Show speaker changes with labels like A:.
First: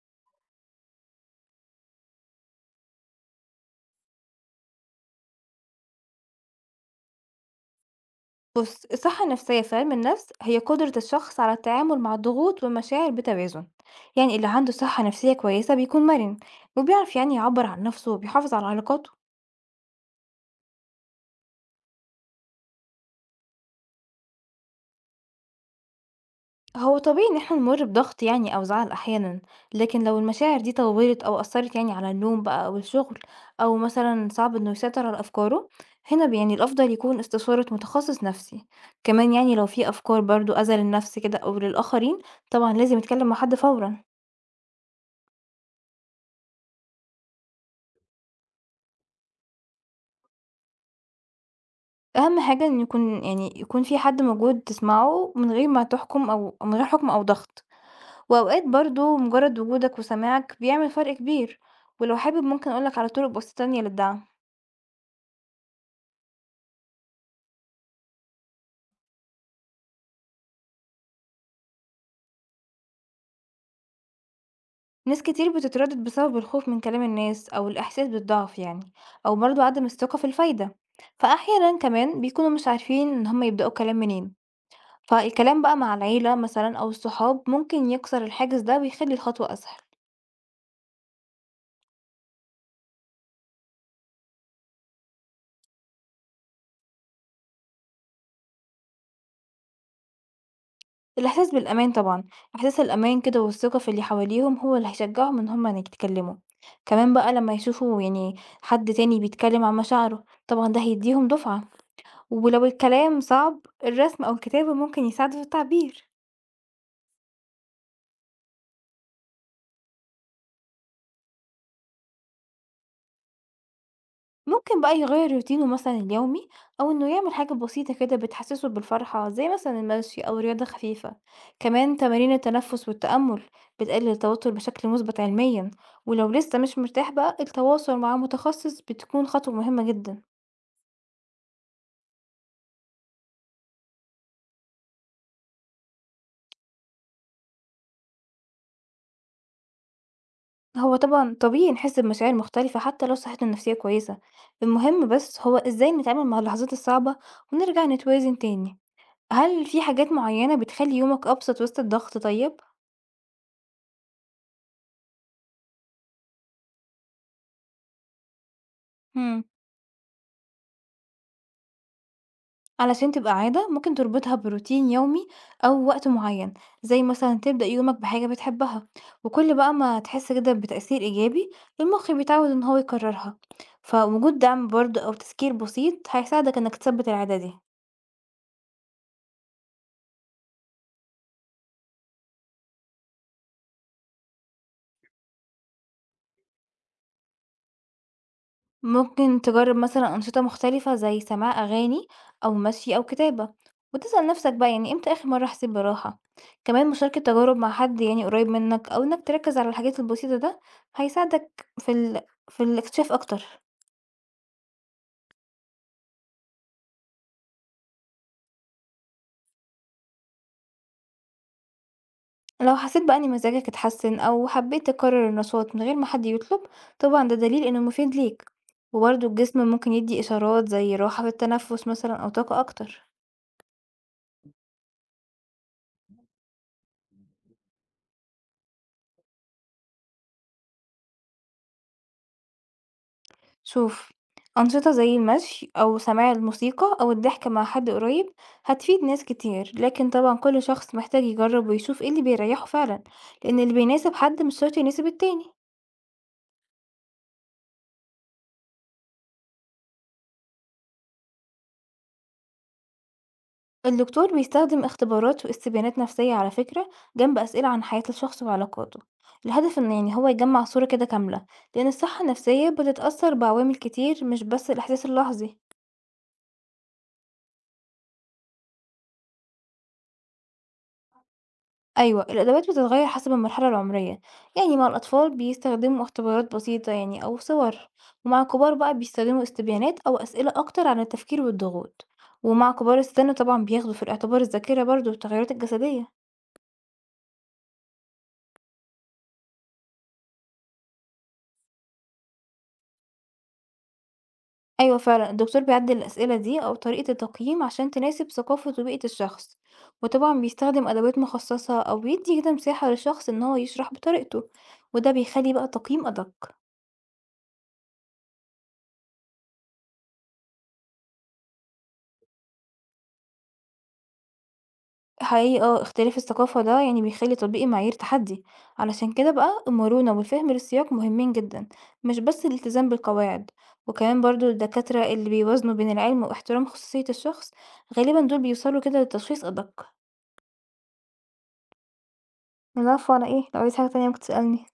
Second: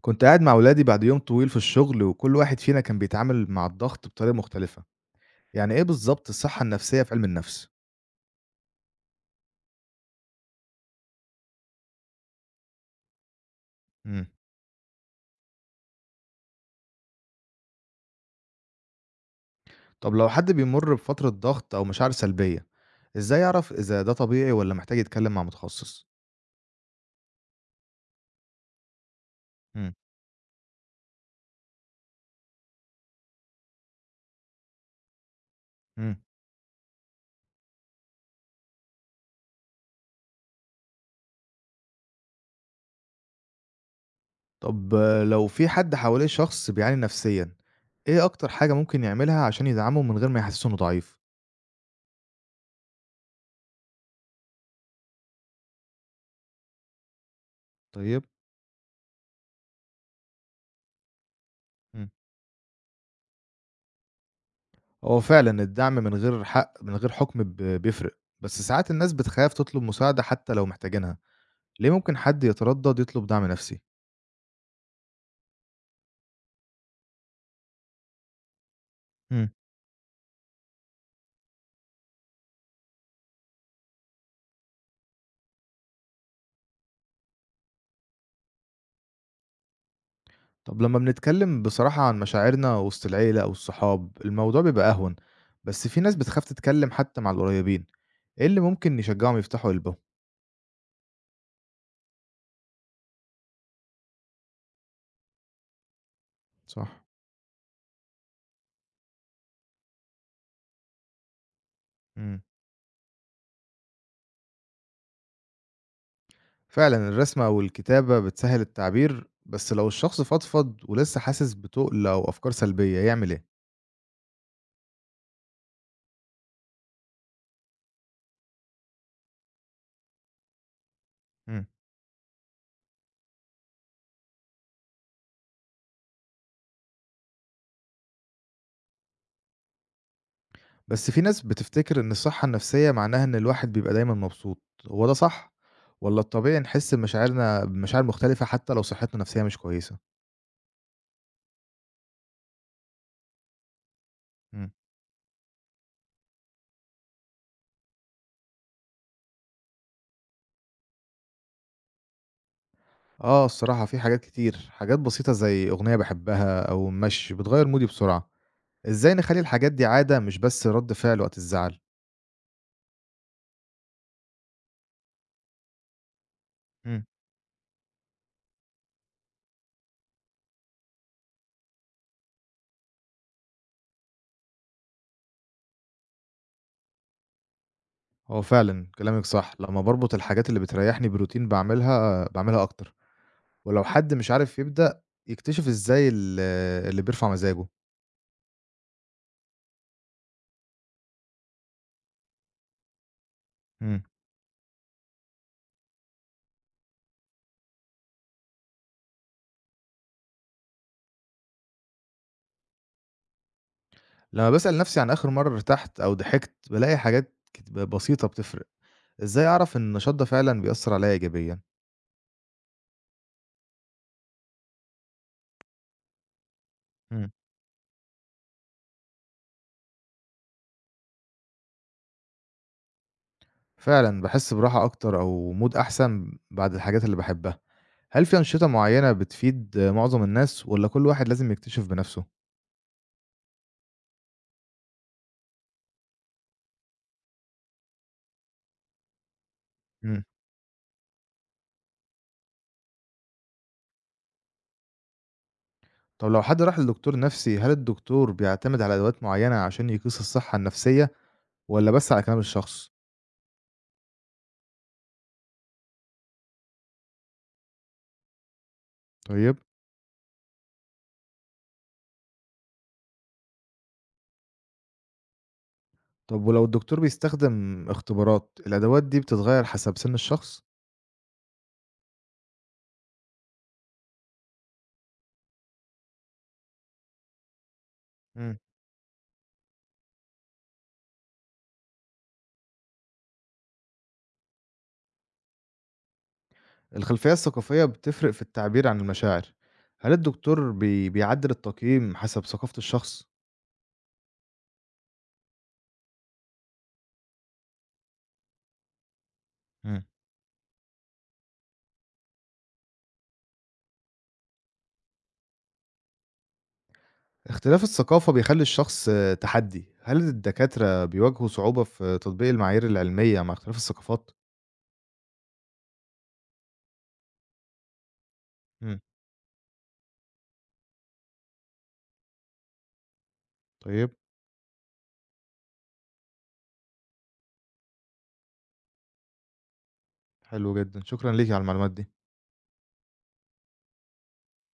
A: كنت قاعد مع ولادي بعد يوم طويل في الشغل، وكل واحد فينا كان بيتعامل مع الضغط بطريقة مختلفة. يعني ايه بالظبط الصحة النفسية في علم النفس؟
B: بُص، الصحة النفسية في علم النفس هي قدرة الشخص على التعامل مع الضغوط والمشاعر بتوازن.
A: مم.
B: يعني اللي عنده صحة نفسية كويسة بيكون مرن وبيعرف يعبر عن نفسه وبيحافظ على علاقاته.
A: طب لو حد بيمر بفترة ضغط أو مشاعر سلبية، ازاي يعرف إذا ده طبيعي ولا محتاج يتكلم مع متخصص؟
B: هو طبيعي إن احنا نمر بضغط أو زعل أحيانا،
A: مم.
B: لكن لو المشاعر دي طوّلت أو أثّرت على النوم بقى أو الشغل أو مثلًا صعب إنه يسيطر على أفكاره.
A: مم.
B: هنا ب يعني الأفضل يكون استشارة متخصص نفسي. كمان لو في أفكار برضه أذى للنفس كده أو للآخرين طبعًا لازم يتكلم مع حد فورًا.
A: طب لو في حد حواليه شخص بيعاني نفسيا، ايه أكتر حاجة ممكن يعملها عشان يدعمه من غير ما يحسسه إنه ضعيف؟
B: أهم حاجة إن يكون في حد موجود تسمعه من غير ما تحكم أو من غير حكم أو ضغط،
A: طيب.
B: وأوقات برضه مجرد وجودك وسماعك بيعمل فرق كبير.
A: مم.
B: ولو حابب ممكن أقولك على طرق بسيطة تانية للدعم.
A: هو فعلا الدعم من غير حكم بيفرق، بس ساعات الناس بتخاف تطلب مساعدة حتى لو محتاجينها. ليه ممكن حد يتردد يطلب دعم نفسي؟
B: ناس كتير بتتردد بسبب الخوف من كلام الناس أو الإحساس بالضعف، يعني أو
A: مم.
B: برضه عدم الثقة في الفايدة. فأحيانا كمان بيكونوا مش عارفين إن هما يبدأوا كلام منين، فالكلام بقى مع العيلة مثلا أو الصحاب ممكن يكسر الحاجز ده ويخلي الخطوة أسهل.
A: طب لما بنتكلم بصراحة عن مشاعرنا وسط العيلة أو الصحاب، الموضوع بيبقى أهون، بس في ناس بتخاف تتكلم حتى مع القريبين. إيه اللي ممكن يشجعهم يفتحوا قلبهم؟
B: الإحساس بالأمان طبعًا، إحساس الأمان كده والثقة في اللي حواليهم هو اللي هيشجعهم إن هُم يتكلموا.
A: صح.
B: كمان بقى لمّا يشوفوا حد تاني بيتكلم عن مشاعره، طبعًا ده هيديهم دفعة.
A: مم.
B: ولو الكلام صعب، الرسم أو الكتابة ممكن يساعدوا في التعبير.
A: فعلا الرسمة أو الكتابة بتسهل التعبير، بس لو الشخص فضفض ولسه حاسس بتقل أو أفكار سلبية يعمل إيه؟
B: ممكن بقى يغير روتينه مثلا اليومي، أو إنه يعمل حاجة بسيطة كده بتحسسه بالفرحة، زي مثلا المشي أو رياضة خفيفة.
A: مم.
B: كمان تمارين التنفس والتأمل بتقلل التوتر بشكل مثبت علميا. ولو لسه مش مرتاح بقى، التواصل مع متخصص بتكون خطوة مهمة جدا.
A: بس في ناس بتفتكر إن الصحة النفسية معناها إن الواحد بيبقى دايمًا مبسوط، هو ده صح؟ والّا الطبيعي نحس بمشاعر مختلفة حتى لو صحتنا النفسية مش كويسة؟
B: هو طبعا طبيعي نحس بمشاعر مختلفة حتى لو صحته النفسية كويسة.
A: إمم.
B: المهم بس هو إزاي نتعامل مع اللحظات الصعبة ونرجع نتوازن تاني. هل في حاجات معينة بتخلي يومك أبسط وسط الضغط طيب؟
A: آه، الصراحة في حاجات كتير، حاجات بسيطة زي أغنية باحبها أو المشي بتغيّر مودي بسرعة. إزاي نخلّي
B: مم.
A: الحاجات دي عادة مش بس رد فعل وقت الزعل؟
B: علشان تبقى عادة ممكن تربطها بروتين يومي أو وقت معين، زي
A: إمم.
B: مثلا تبدأ يومك بحاجة بتحبها. وكل بقى ما تحس كده بتأثير إيجابي، المخ بيتعود إن هو يكررها. فوجود دعم برضه أو تذكير بسيط هيساعدك إنك تثبت العادة دي.
A: هو فعلًا كلامِك صح، لمّا باربط الحاجات اللي بتريحني بروتين باعملها أكتر. ولو حد مش عارف يبدأ يكتشف إزاي اللي بيرفع مزاجه.
B: ممكن تجرب مثلا أنشطة مختلفة زي سماع أغاني أو مشي أو كتابة،
A: إمم.
B: وتسأل نفسك بقى إمتى آخر مرة حسيت براحة. كمان مشاركة تجارب مع حد قريب منك، أو إنك تركز على الحاجات البسيطة ده هيساعدك في الاكتشاف أكتر.
A: لما باسأل نفسي عن آخر مرة ارتحت أو ضحكت بالاقي حاجات بسيطة بتفرق. إزاي أعرف إن النشاط ده فعلا بيأثر عليا إيجابيا؟
B: لو حسيت بقى ان مزاجك اتحسن او حبيت تكرر النشاط من غير ما حد يطلب، طبعا
A: مم.
B: ده دليل انه مفيد ليك. وبرضه الجسم ممكن يدي اشارات زي راحة في التنفس مثلا او طاقة اكتر.
A: فعلا بحس براحة أكتر أو مود أحسن بعد الحاجات اللي بحبها. هل في أنشطة معينة بتفيد معظم الناس ولا كل واحد لازم يكتشف بنفسه؟
B: شوف، انشطة زي المشي او سماع الموسيقى او الضحك مع حد قريب هتفيد ناس كتير، لكن
A: مم.
B: طبعا كل شخص محتاج يجرب ويشوف ايه اللي بيريحه فعلا، لان اللي بيناسب حد مش شرط يناسب التاني.
A: طب لو حد راح لدكتور نفسي، هل الدكتور بيعتمد على أدوات معينة عشان يقيس الصحة النفسية ولا بس على كلام الشخص؟
B: الدكتور بيستخدم اختبارات واستبيانات نفسية على فكرة، جنب أسئلة عن حياة الشخص وعلاقاته.
A: طيب.
B: الهدف إن هو يجمع صورة كده كاملة، لأن الصحة النفسية بتتأثر بعوامل كتير مش بس الإحساس اللحظي.
A: طب ولو الدكتور بيستخدم اختبارات، الأدوات دي بتتغير حسب سن الشخص؟
B: أيوة، الأدوات بتتغير حسب المرحلة العمرية. يعني مع الأطفال بيستخدموا اختبارات بسيطة، أو صور. ومع الكبار بقى بيستخدموا استبيانات أو أسئلة أكتر عن التفكير والضغوط. ومع كبار السن طبعا بياخدوا في الاعتبار الذاكرة برضه والتغيرات الجسدية.
A: الخلفية الثقافية بتفرق في التعبير عن المشاعر. هل الدكتور بيعدل التقييم حسب ثقافة الشخص؟
B: أيوة فعلا، الدكتور بيعدل الأسئلة دي أو طريقة التقييم عشان تناسب ثقافة وبيئة الشخص.
A: مم.
B: وطبعا بيستخدم أدوات مخصصة أو بيدي كده مساحة للشخص إن هو يشرح بطريقته، وده بيخلي بقى التقييم أدق.
A: اختلاف الثقافة بيخلي الشخص تحدي. هل الدكاترة بيواجهوا صعوبة في تطبيق المعايير العلمية مع اختلاف الثقافات؟
B: حقيقي اه، اختلاف الثقافة ده بيخلي تطبيق المعايير تحدي.
A: مم.
B: علشان كده بقى المرونة والفهم للسياق مهمين جدا، مش بس الالتزام بالقواعد.
A: طيب.
B: وكمان برضو الدكاترة اللي بيوازنوا بين العلم واحترام خصوصية الشخص غالبا دول بيوصلوا كده لتشخيص أدق.
A: حلو جدا، شكرا ليك على المعلومات دي.
B: العفو، على ايه؟ لو عايز حاجة تانية ممكن تسألني.